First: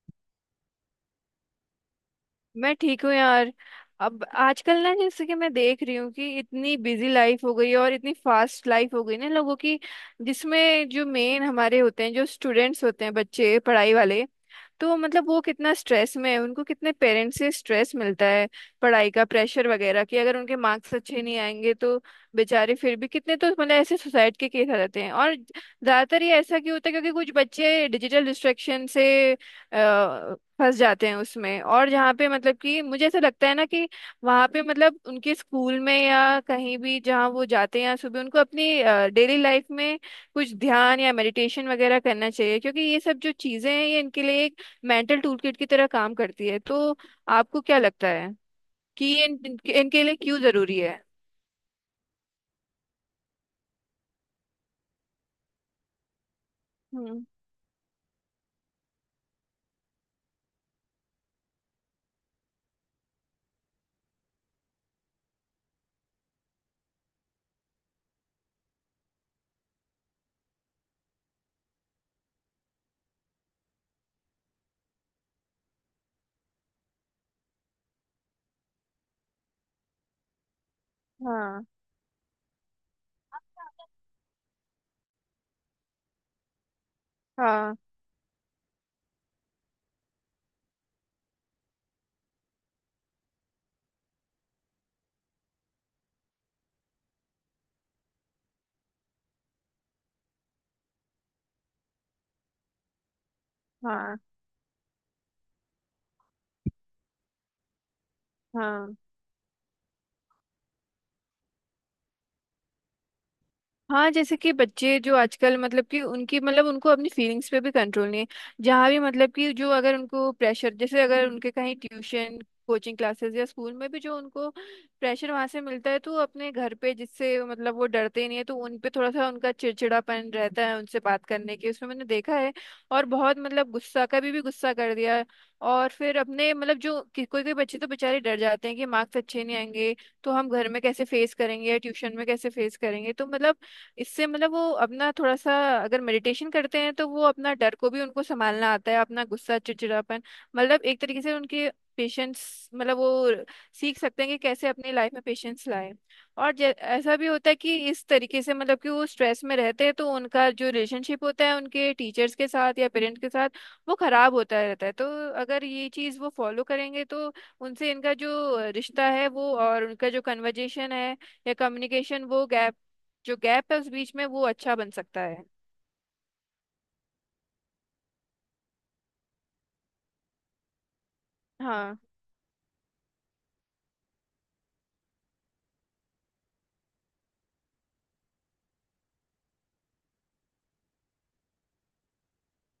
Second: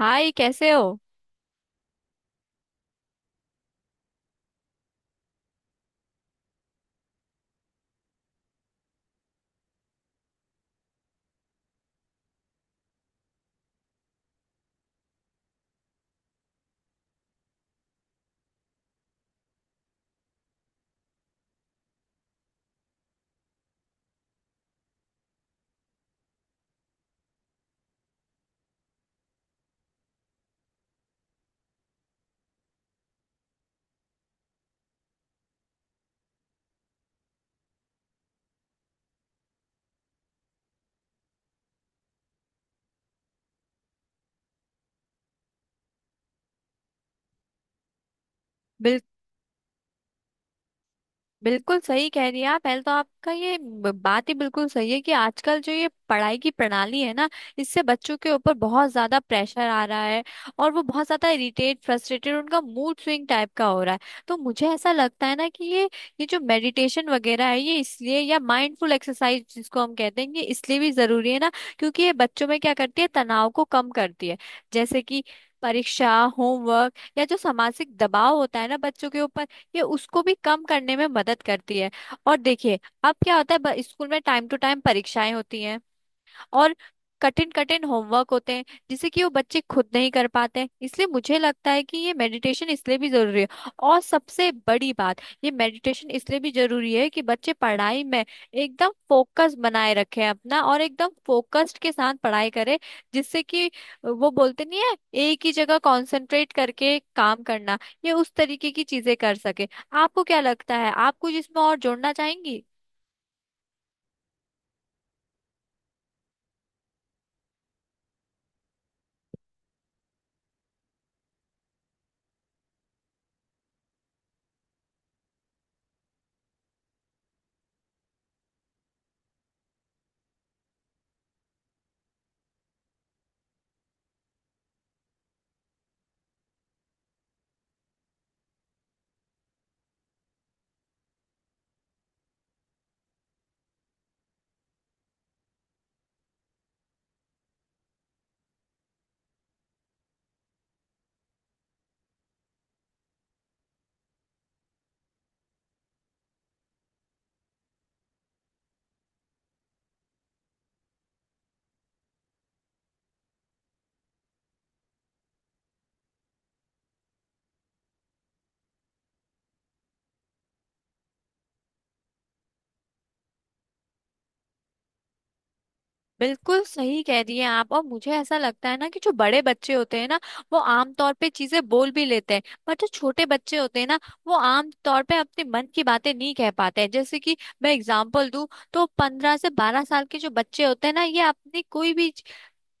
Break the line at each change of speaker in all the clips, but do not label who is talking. हाय, कैसे हो।
मैं ठीक हूँ यार। अब आजकल जैसे कि मैं देख रही हूँ कि इतनी बिजी लाइफ हो गई है और इतनी फास्ट लाइफ हो गई ना लोगों की, जिसमें जो मेन हमारे होते हैं जो स्टूडेंट्स होते हैं बच्चे पढ़ाई वाले, तो वो कितना स्ट्रेस में है, उनको कितने पेरेंट्स से स्ट्रेस मिलता है, पढ़ाई का प्रेशर वगैरह कि अगर उनके मार्क्स अच्छे नहीं आएंगे तो बेचारे फिर भी कितने, तो ऐसे सुसाइड के केस आ जाते हैं। और ज्यादातर ये ऐसा क्यों होता है, क्योंकि कुछ बच्चे डिजिटल डिस्ट्रैक्शन से फंस जाते हैं उसमें। और जहाँ पे मतलब कि मुझे ऐसा लगता है ना कि वहाँ पे उनके स्कूल में या कहीं भी जहाँ वो जाते हैं सुबह, उनको अपनी डेली लाइफ में कुछ ध्यान या मेडिटेशन वगैरह करना चाहिए, क्योंकि ये सब जो चीज़ें हैं ये इनके लिए एक मेंटल टूल किट की तरह काम करती है। तो आपको क्या लगता है
बिल,
कि ये इन, इनके इनके लिए क्यों ज़रूरी है?
बिल्कुल सही कह रही हैं आप। पहले तो आपका बात ही बिल्कुल सही है कि आजकल जो ये पढ़ाई की प्रणाली है
हम्म।
ना, इससे बच्चों के ऊपर बहुत ज्यादा प्रेशर आ रहा है। और वो बहुत ज्यादा इरिटेट, फ्रस्ट्रेटेड, उनका मूड स्विंग टाइप का हो रहा है। तो मुझे ऐसा लगता है ना कि ये जो मेडिटेशन वगैरह है ये इसलिए, या माइंडफुल एक्सरसाइज जिसको हम कहते हैं ये इसलिए भी जरूरी है ना, क्योंकि ये बच्चों में क्या करती है, तनाव को कम करती है। जैसे कि परीक्षा, होमवर्क या जो सामाजिक दबाव होता है ना बच्चों के ऊपर, ये उसको भी कम करने में मदद
हाँ।
करती है। और देखिए अब क्या होता है, स्कूल में टाइम टू टाइम परीक्षाएं होती हैं। और कठिन
हाँ,
कठिन होमवर्क होते हैं जिसे कि वो बच्चे खुद नहीं कर पाते हैं, इसलिए मुझे लगता है कि ये मेडिटेशन इसलिए भी जरूरी है। और सबसे बड़ी बात, ये मेडिटेशन इसलिए भी जरूरी है कि बच्चे पढ़ाई में एकदम फोकस बनाए रखें अपना, और एकदम फोकस्ड के साथ पढ़ाई करें, जिससे कि
हाँ,
वो बोलते नहीं है, एक ही जगह कंसंट्रेट करके काम करना, ये उस तरीके की
हाँ।
चीजें कर सके। आपको क्या लगता है, आप कुछ इसमें और जोड़ना चाहेंगी।
हाँ, जैसे कि बच्चे जो आजकल, मतलब कि उनकी उनको अपनी फीलिंग्स पे भी कंट्रोल नहीं है। जहाँ भी मतलब कि जो अगर उनको प्रेशर, जैसे अगर उनके कहीं ट्यूशन, कोचिंग क्लासेस या स्कूल में भी जो उनको प्रेशर वहाँ से मिलता है, तो अपने घर पे, जिससे वो डरते ही नहीं है, तो उन पे थोड़ा सा उनका चिड़चिड़ापन रहता है उनसे बात करने की, उसमें मैंने देखा है। और बहुत गुस्सा, कभी भी गुस्सा कर दिया है। और फिर अपने कोई कोई बच्चे तो बेचारे डर जाते हैं कि मार्क्स अच्छे नहीं आएंगे तो हम घर में कैसे फेस करेंगे या ट्यूशन में कैसे फेस करेंगे। तो इससे वो अपना थोड़ा सा, अगर मेडिटेशन करते हैं तो वो अपना डर को भी उनको संभालना आता है, अपना गुस्सा, चिड़चिड़ापन। एक तरीके से उनके पेशेंस, वो सीख सकते हैं कि कैसे अपनी लाइफ में पेशेंस लाए। और ऐसा भी होता है कि इस तरीके से मतलब कि वो स्ट्रेस में रहते हैं तो उनका जो रिलेशनशिप होता है उनके टीचर्स के साथ या पेरेंट्स के साथ, वो खराब होता रहता है। तो अगर ये चीज़ वो फॉलो करेंगे तो उनसे इनका जो रिश्ता है वो, और उनका जो कन्वर्जेशन है या कम्युनिकेशन, वो गैप जो गैप है उस बीच में वो अच्छा बन सकता है।
बिल्कुल सही कह रही हैं आप। और मुझे ऐसा लगता है ना कि जो बड़े बच्चे होते हैं ना, वो आमतौर पे चीजें बोल
हाँ।
भी लेते हैं, पर जो छोटे बच्चे होते हैं ना, वो आमतौर पे अपने मन की बातें नहीं कह पाते हैं। जैसे कि मैं एग्जांपल दूं, तो 15 से 12 साल के जो बच्चे होते हैं ना, ये अपनी कोई भी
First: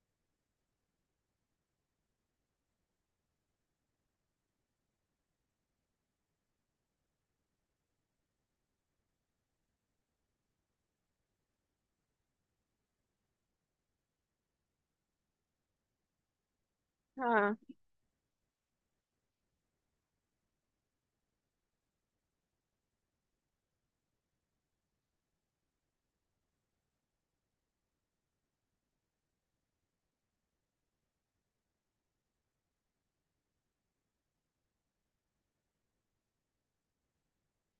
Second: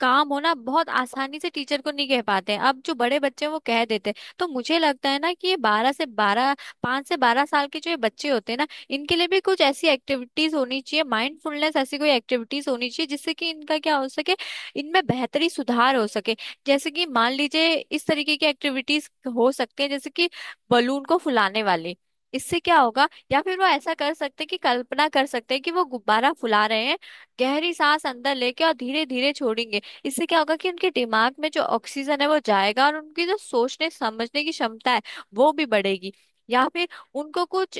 काम होना बहुत आसानी से टीचर को नहीं कह पाते हैं। अब जो बड़े बच्चे हैं वो कह देते हैं। तो मुझे लगता है ना कि ये बारह से बारह 5 से 12 साल के जो ये बच्चे होते हैं ना, इनके लिए भी कुछ ऐसी एक्टिविटीज होनी चाहिए, माइंडफुलनेस ऐसी कोई एक्टिविटीज होनी चाहिए जिससे कि इनका क्या हो सके, इनमें बेहतरी सुधार हो सके। जैसे कि मान
हाँ।
लीजिए इस तरीके की एक्टिविटीज हो सकती है, जैसे कि बलून को फुलाने वाली। इससे क्या होगा, या फिर वो ऐसा कर सकते हैं कि कल्पना कर सकते हैं कि वो गुब्बारा फुला रहे हैं, गहरी सांस अंदर लेके और धीरे धीरे छोड़ेंगे। इससे क्या होगा कि उनके दिमाग में जो ऑक्सीजन है वो जाएगा, और उनकी जो सोचने समझने की क्षमता है वो भी बढ़ेगी। या फिर उनको कुछ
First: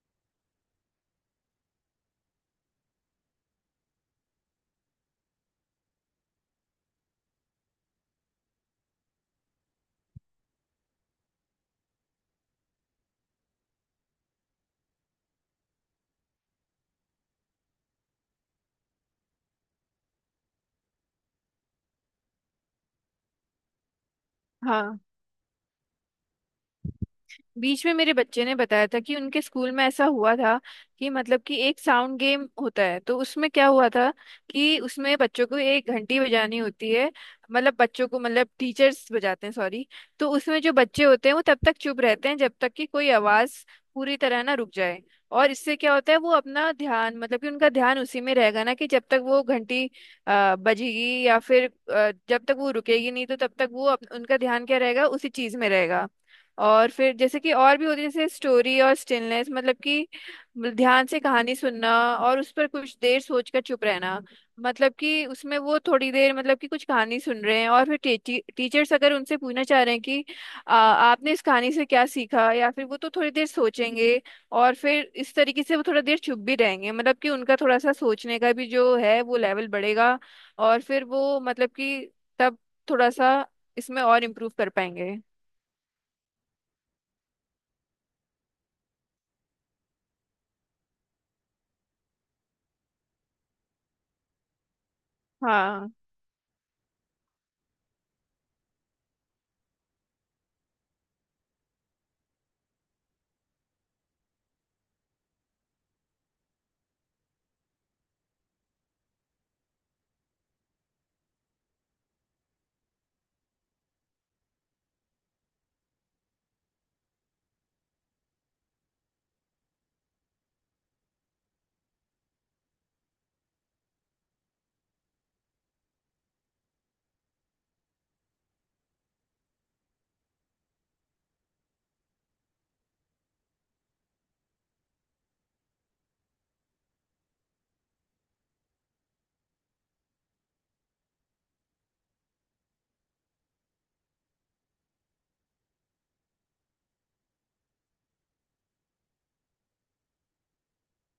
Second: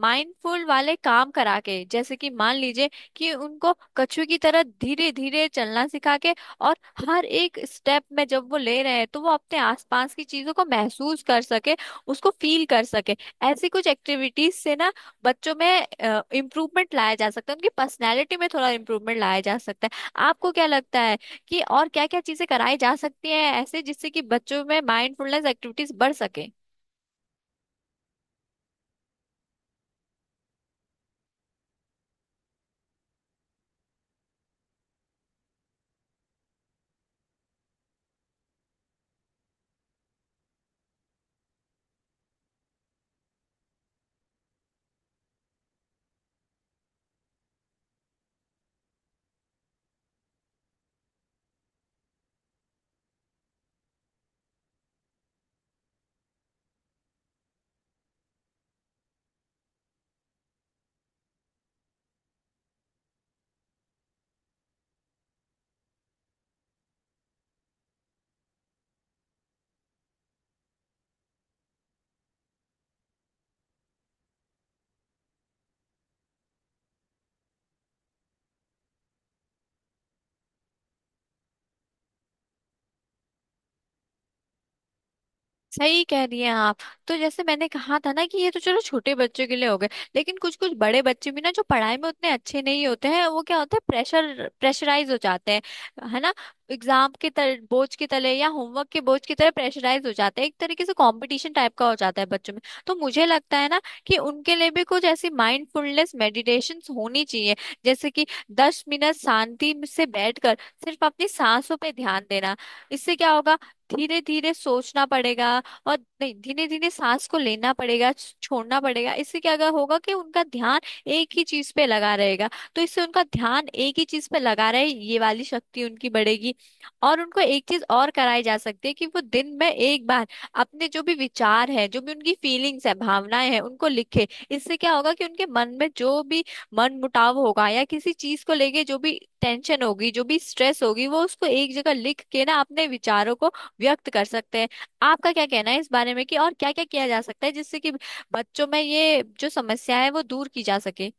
माइंडफुल वाले काम करा के, जैसे कि मान लीजिए कि उनको कछुए की तरह धीरे धीरे चलना सिखा के, और हर एक स्टेप में जब वो ले रहे हैं तो वो अपने आसपास की चीजों को महसूस कर सके, उसको फील कर सके। ऐसी कुछ एक्टिविटीज से ना बच्चों में इम्प्रूवमेंट लाया जा सकता है, उनकी पर्सनैलिटी में थोड़ा इम्प्रूवमेंट लाया जा सकता है। आपको क्या लगता है कि और क्या क्या चीजें कराई जा सकती हैं ऐसे, जिससे कि बच्चों में
हाँ,
माइंडफुलनेस एक्टिविटीज बढ़ सके।
बीच में मेरे बच्चे ने बताया था कि उनके स्कूल में ऐसा हुआ था कि एक साउंड गेम होता है। तो उसमें क्या हुआ था कि उसमें बच्चों को एक घंटी बजानी होती है, बच्चों को टीचर्स बजाते हैं, सॉरी। तो उसमें जो बच्चे होते हैं वो तब तक चुप रहते हैं जब तक कि कोई आवाज पूरी तरह ना रुक जाए। और इससे क्या होता है, वो अपना ध्यान मतलब कि उनका ध्यान उसी में रहेगा ना, कि जब तक वो घंटी बजेगी, या फिर जब तक वो रुकेगी नहीं तो तब तक वो उनका ध्यान क्या रहेगा, उसी चीज में रहेगा। और फिर जैसे कि और भी होती है, जैसे स्टोरी और स्टिलनेस, मतलब कि ध्यान से कहानी सुनना और उस पर कुछ देर सोचकर चुप रहना। मतलब कि उसमें वो थोड़ी देर मतलब कि कुछ कहानी सुन रहे हैं, और फिर टी, टी, टीचर्स अगर उनसे पूछना चाह रहे हैं कि आपने इस कहानी से क्या सीखा, या फिर वो, तो थोड़ी देर सोचेंगे और फिर इस तरीके से वो थोड़ा देर चुप भी रहेंगे। मतलब कि उनका थोड़ा सा सोचने का भी जो है वो लेवल बढ़ेगा। और फिर वो मतलब कि तब थोड़ा सा इसमें और इम्प्रूव कर पाएंगे।
सही कह रही हैं आप। तो जैसे मैंने कहा था ना कि ये तो चलो छोटे बच्चों के लिए हो गए, लेकिन कुछ कुछ बड़े बच्चे भी ना जो पढ़ाई में उतने अच्छे नहीं होते हैं, वो क्या होता है प्रेशर, प्रेशराइज हो जाते
हाँ,
हैं, है ना। बोझ के तले या होमवर्क के बोझ की तरह प्रेशराइज हो जाते हैं, एक तरीके से कंपटीशन टाइप का हो जाता है बच्चों में। तो मुझे लगता है ना कि उनके लिए भी कुछ ऐसी माइंडफुलनेस मेडिटेशन होनी चाहिए। जैसे कि 10 मिनट शांति से बैठकर सिर्फ अपनी सांसों पे ध्यान देना। इससे क्या होगा, धीरे धीरे सोचना पड़ेगा, और नहीं धीरे धीरे सांस को लेना पड़ेगा, छोड़ना पड़ेगा। इससे क्या अगर होगा कि उनका ध्यान एक ही चीज पे लगा रहेगा। तो इससे उनका ध्यान एक ही चीज पे लगा रहे, ये वाली शक्ति उनकी बढ़ेगी। और उनको एक चीज और कराई जा सकती है कि वो दिन में एक बार अपने जो भी विचार है, जो भी उनकी फीलिंग्स है, भावनाएं हैं, उनको लिखे। इससे क्या होगा कि उनके मन में जो भी मन मुटाव होगा या किसी चीज को लेके जो भी टेंशन होगी, जो भी स्ट्रेस होगी, वो उसको एक जगह लिख के ना, अपने विचारों को व्यक्त कर सकते हैं। आपका क्या कहना है इस बारे में कि और क्या क्या किया जा सकता है जिससे कि बच्चों में ये जो समस्या है वो दूर की जा सके।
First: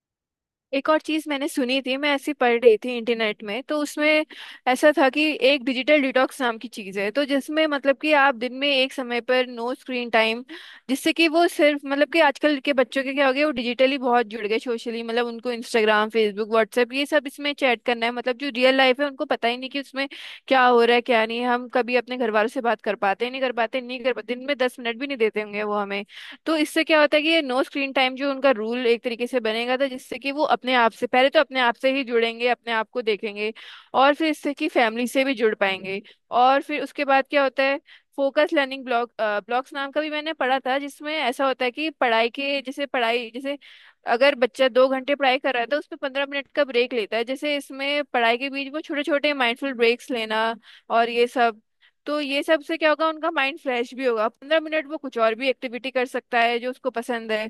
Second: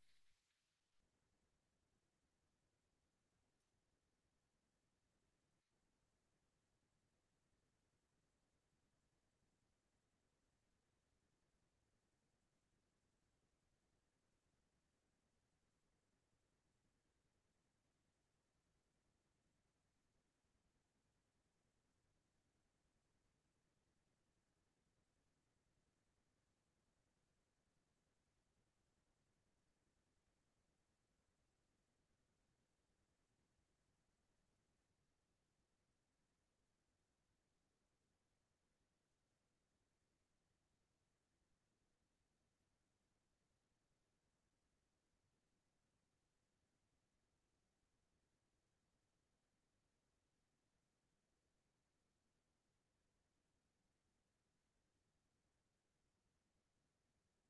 एक और चीज मैंने सुनी थी, मैं ऐसी पढ़ रही थी इंटरनेट में तो उसमें ऐसा था कि एक डिजिटल डिटॉक्स नाम की चीज है, तो जिसमें मतलब कि आप दिन में एक समय पर नो स्क्रीन टाइम, जिससे कि वो सिर्फ मतलब कि आजकल के बच्चों के क्या हो गया, वो डिजिटली बहुत जुड़ गए सोशली, उनको इंस्टाग्राम, फेसबुक, व्हाट्सएप, ये सब, इसमें चैट करना है। जो रियल लाइफ है उनको पता ही नहीं कि उसमें क्या हो रहा है क्या नहीं। हम कभी अपने घर वालों से बात कर पाते हैं, नहीं कर पाते, नहीं कर पाते, दिन में 10 मिनट भी नहीं देते होंगे वो हमें। तो इससे क्या होता है कि ये नो स्क्रीन टाइम जो उनका रूल एक तरीके से बनेगा था, जिससे कि वो अपने आप से, पहले तो अपने आप से ही जुड़ेंगे, अपने आप को देखेंगे, और फिर इससे कि फैमिली से भी जुड़ पाएंगे। और फिर उसके बाद क्या होता है, फोकस लर्निंग ब्लॉक्स नाम का भी मैंने पढ़ा था, जिसमें ऐसा होता है कि पढ़ाई के जैसे अगर बच्चा 2 घंटे पढ़ाई कर रहा है तो उसमें 15 मिनट का ब्रेक लेता है, जैसे इसमें पढ़ाई के बीच वो छोटे छोटे माइंडफुल ब्रेक्स लेना और ये सब। तो ये सब से क्या होगा, उनका माइंड फ्रेश भी होगा, 15 मिनट वो कुछ और भी एक्टिविटी कर सकता है जो उसको पसंद है।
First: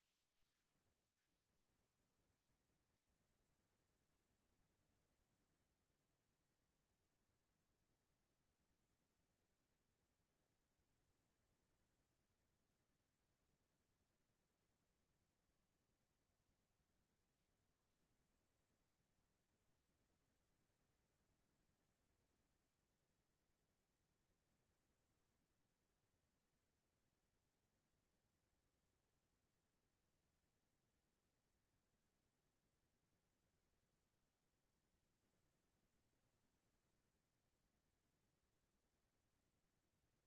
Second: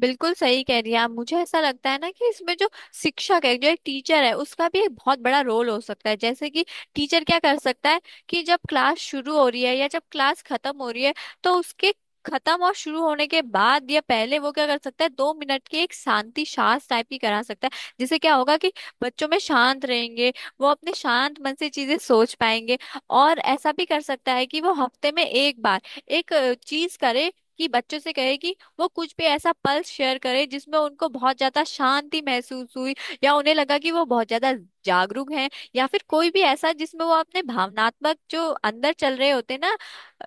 बिल्कुल सही कह रही है आप। मुझे ऐसा लगता है ना कि इसमें जो शिक्षक है, जो एक टीचर है, उसका भी एक बहुत बड़ा रोल हो सकता है। जैसे कि टीचर क्या कर सकता है, कि जब क्लास शुरू हो रही है या जब क्लास खत्म हो रही है, तो उसके खत्म और शुरू होने के बाद या पहले वो क्या कर सकता है, 2 मिनट की एक शांति सांस टाइप की करा सकता है, जिससे क्या होगा कि बच्चों में शांत रहेंगे, वो अपने शांत मन से चीजें सोच पाएंगे। और ऐसा भी कर सकता है कि वो हफ्ते में एक बार एक चीज करे, कि बच्चों से कहे कि वो कुछ भी ऐसा पल शेयर करे जिसमें उनको बहुत ज्यादा शांति महसूस हुई, या उन्हें लगा कि वो बहुत ज्यादा जागरूक हैं, या फिर कोई भी ऐसा जिसमें वो अपने भावनात्मक जो अंदर चल रहे होते ना,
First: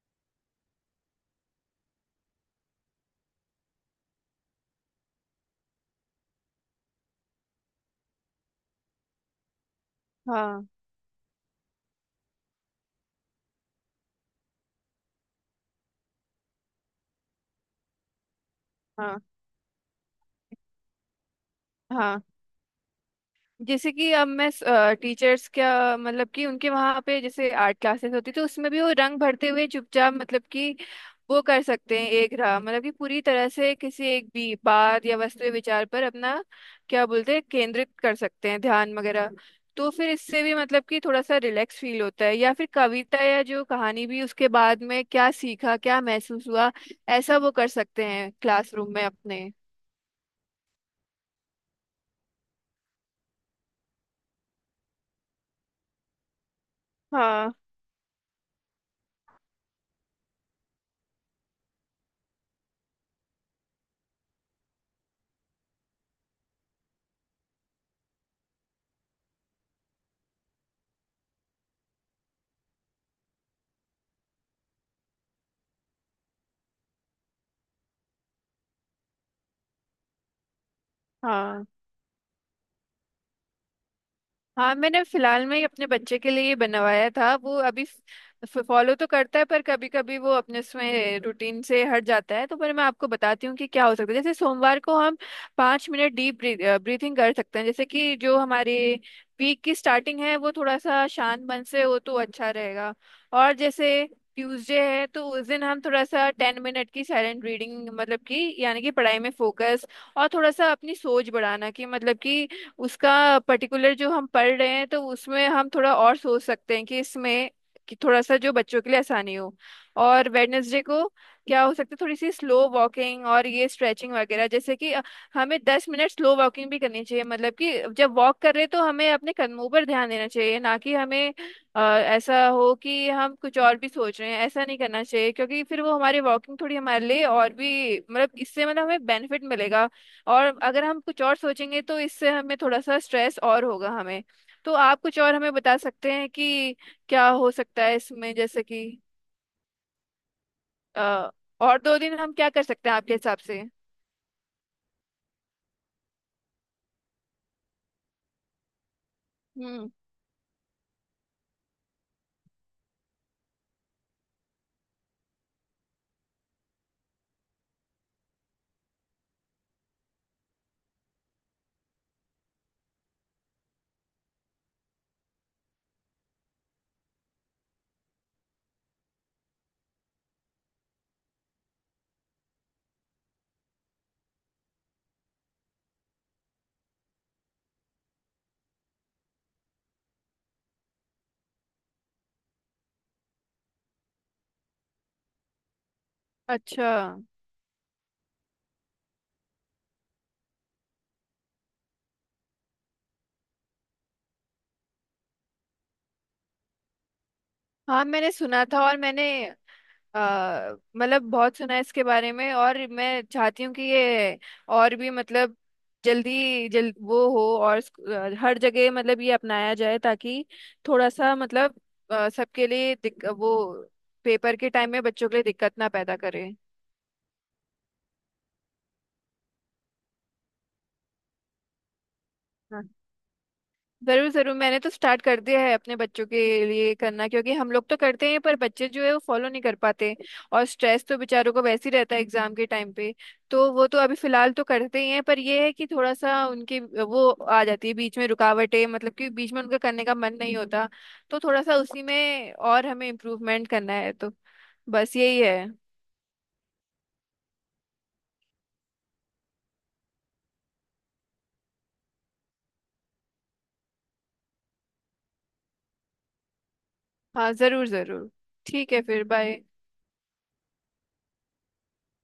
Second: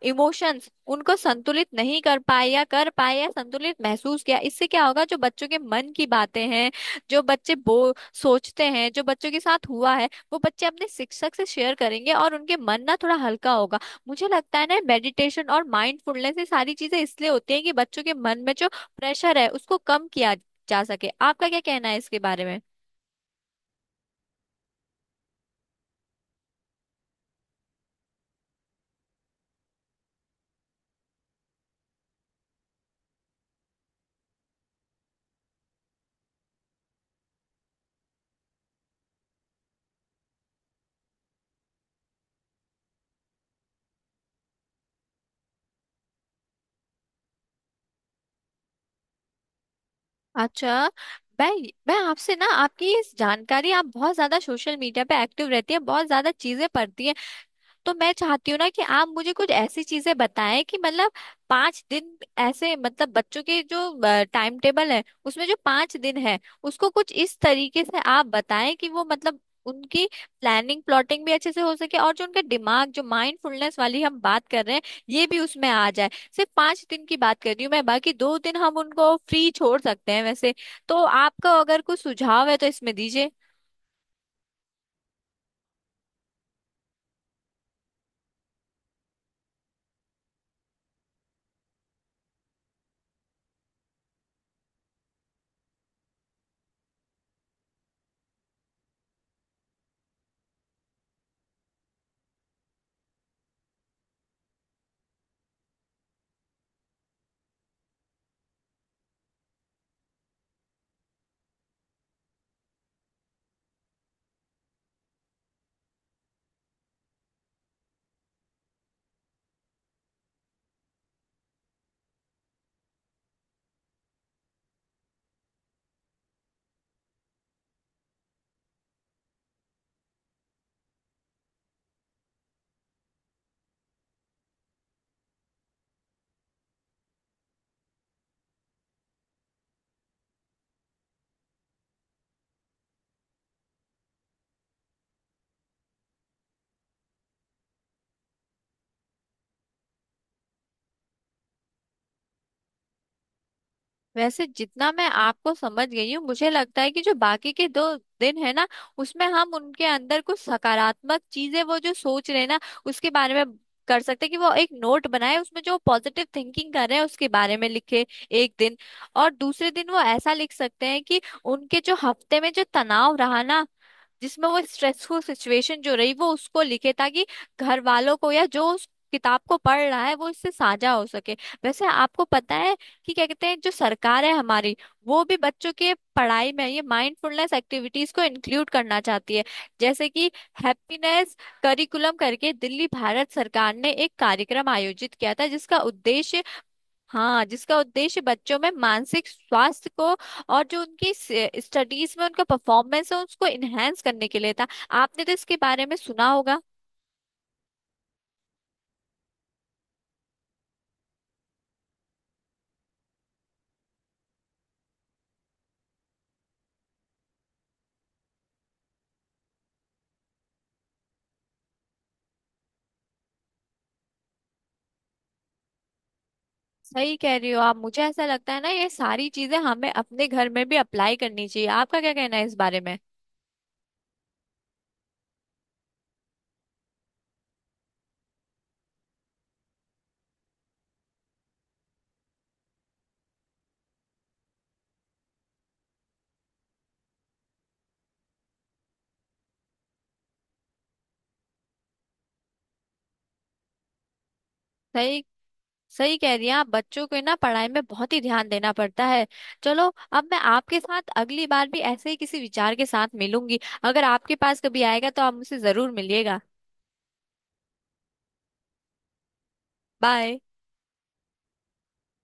इमोशंस उनको संतुलित नहीं कर पाए या कर पाए, या संतुलित महसूस किया। इससे क्या होगा, जो बच्चों के मन की बातें हैं, जो बच्चे बो सोचते हैं, जो बच्चों के साथ हुआ है, वो बच्चे
हाँ।
अपने शिक्षक से शेयर करेंगे और उनके मन ना थोड़ा हल्का होगा। मुझे लगता है ना मेडिटेशन और माइंडफुलनेस ये सारी चीजें इसलिए होती हैं कि बच्चों के मन में जो
हाँ।
प्रेशर है उसको कम किया जा सके। आपका क्या कहना है इसके
हाँ,
बारे में।
जैसे कि अब मैं, टीचर्स क्या मतलब कि उनके वहां पे, जैसे आर्ट क्लासेस होती थी, उसमें भी वो रंग भरते हुए चुपचाप, मतलब कि वो कर सकते हैं एक राह, मतलब कि पूरी तरह से किसी एक भी बात या वस्तु या विचार पर अपना क्या बोलते हैं, केंद्रित कर सकते हैं, ध्यान वगैरह। तो फिर इससे भी मतलब कि थोड़ा सा रिलैक्स फील होता है, या फिर कविता या जो कहानी, भी उसके बाद में क्या सीखा क्या महसूस हुआ, ऐसा वो कर सकते हैं क्लासरूम में अपने।
अच्छा, मैं मैं आपसे ना, आपकी इस जानकारी, आप बहुत ज्यादा सोशल मीडिया पे एक्टिव रहती है, बहुत ज्यादा चीजें पढ़ती है।
हाँ।
तो मैं चाहती हूँ ना कि आप मुझे कुछ ऐसी चीजें बताएं कि मतलब 5 दिन ऐसे, मतलब बच्चों के जो टाइम टेबल है उसमें जो 5 दिन है उसको कुछ इस तरीके से आप बताएं कि वो मतलब उनकी प्लानिंग, प्लॉटिंग भी अच्छे से हो सके, और जो उनका दिमाग जो माइंडफुलनेस वाली हम बात कर रहे हैं ये भी उसमें आ जाए। सिर्फ 5 दिन की बात कर रही हूँ मैं, बाकी 2 दिन हम उनको फ्री छोड़ सकते हैं वैसे। तो आपका
हाँ।
अगर कुछ सुझाव है तो इसमें दीजिए।
हाँ, मैंने फिलहाल में ही अपने बच्चे के लिए बनवाया था। वो अभी फॉलो तो करता है पर कभी कभी वो अपने उसमें रूटीन से हट जाता है, तो पर मैं आपको बताती हूँ कि क्या हो सकता है। जैसे सोमवार को हम 5 मिनट डीप ब्रीथिंग कर सकते हैं, जैसे कि जो हमारे वीक की स्टार्टिंग है वो थोड़ा सा शांत मन से हो तो अच्छा रहेगा। और जैसे ट्यूसडे है तो उस दिन हम थोड़ा सा 10 मिनट की साइलेंट रीडिंग, मतलब कि यानी कि पढ़ाई में फोकस और थोड़ा सा अपनी सोच बढ़ाना कि उसका पर्टिकुलर जो हम पढ़ रहे हैं तो उसमें हम थोड़ा और सोच सकते हैं कि इसमें कि थोड़ा सा जो बच्चों के लिए आसानी हो। और वेडनेसडे को क्या हो सकता है, थोड़ी सी स्लो वॉकिंग और ये स्ट्रेचिंग वगैरह, जैसे कि हमें 10 मिनट स्लो वॉकिंग भी करनी चाहिए। मतलब कि जब वॉक कर रहे हैं तो हमें अपने कदमों पर ध्यान देना चाहिए, ना कि हमें ऐसा हो कि हम कुछ और भी सोच रहे हैं, ऐसा नहीं करना चाहिए, क्योंकि फिर वो हमारी वॉकिंग थोड़ी हमारे लिए और भी इससे हमें बेनिफिट मिलेगा। और अगर हम कुछ और सोचेंगे तो इससे हमें थोड़ा सा स्ट्रेस और होगा हमें। तो आप कुछ और हमें बता सकते हैं कि क्या हो सकता है इसमें, जैसे कि अ, और दो दिन हम क्या कर सकते हैं आपके हिसाब से?
वैसे जितना मैं आपको समझ गई हूँ, मुझे लगता है कि जो बाकी के 2 दिन है ना, उसमें हम उनके
हम्म।
अंदर कुछ सकारात्मक चीजें, वो जो सोच रहे हैं ना उसके बारे में, कर सकते हैं कि वो एक नोट बनाए, उसमें जो पॉजिटिव थिंकिंग कर रहे हैं उसके बारे में लिखे, एक दिन। और दूसरे दिन वो ऐसा लिख सकते हैं कि उनके जो हफ्ते में जो तनाव रहा ना, जिसमें वो स्ट्रेसफुल सिचुएशन जो रही, वो उसको लिखे, ताकि घर वालों को या जो उस किताब को पढ़ रहा है वो इससे साझा हो सके। वैसे आपको पता है कि क्या कहते हैं, जो सरकार है हमारी वो भी बच्चों के पढ़ाई में ये माइंडफुलनेस एक्टिविटीज को इंक्लूड करना चाहती है। जैसे कि हैप्पीनेस करिकुलम करके दिल्ली भारत सरकार ने एक कार्यक्रम आयोजित किया था, जिसका उद्देश्य,
अच्छा।
हाँ, जिसका उद्देश्य बच्चों में मानसिक स्वास्थ्य को और जो उनकी स्टडीज में उनका परफॉर्मेंस है उसको इनहेंस करने के लिए था। आपने तो इसके बारे में सुना होगा।
हाँ, मैंने सुना था, और मैंने बहुत सुना है इसके बारे में। और मैं चाहती हूँ कि ये और भी जल्दी जल्द वो हो, और हर जगह ये अपनाया जाए, ताकि थोड़ा सा सबके लिए वो पेपर के टाइम में बच्चों के लिए दिक्कत ना पैदा करे।
सही कह रही हो आप, मुझे ऐसा लगता है ना ये सारी चीजें हमें अपने घर में भी अप्लाई करनी चाहिए। आपका क्या कहना है इस बारे
हाँ।
में।
जरूर जरूर, मैंने तो स्टार्ट कर दिया है अपने बच्चों के लिए करना, क्योंकि हम लोग तो करते हैं पर बच्चे जो है वो फॉलो नहीं कर पाते, और स्ट्रेस तो बेचारों को वैसे ही रहता है एग्जाम के टाइम पे। तो वो तो अभी फिलहाल तो करते ही हैं, पर ये है कि थोड़ा सा उनके वो आ जाती है बीच में रुकावटें, मतलब कि बीच में उनका करने का मन नहीं होता। तो थोड़ा सा उसी में और हमें इम्प्रूवमेंट करना है, तो बस
सही
यही है।
सही कह रही हैं आप, बच्चों को ना पढ़ाई में बहुत ही ध्यान देना पड़ता है। चलो, अब मैं आपके साथ अगली बार भी ऐसे ही किसी विचार के साथ मिलूंगी। अगर आपके पास कभी आएगा तो आप मुझसे जरूर मिलिएगा।
हाँ जरूर जरूर। ठीक है, फिर बाय।
बाय।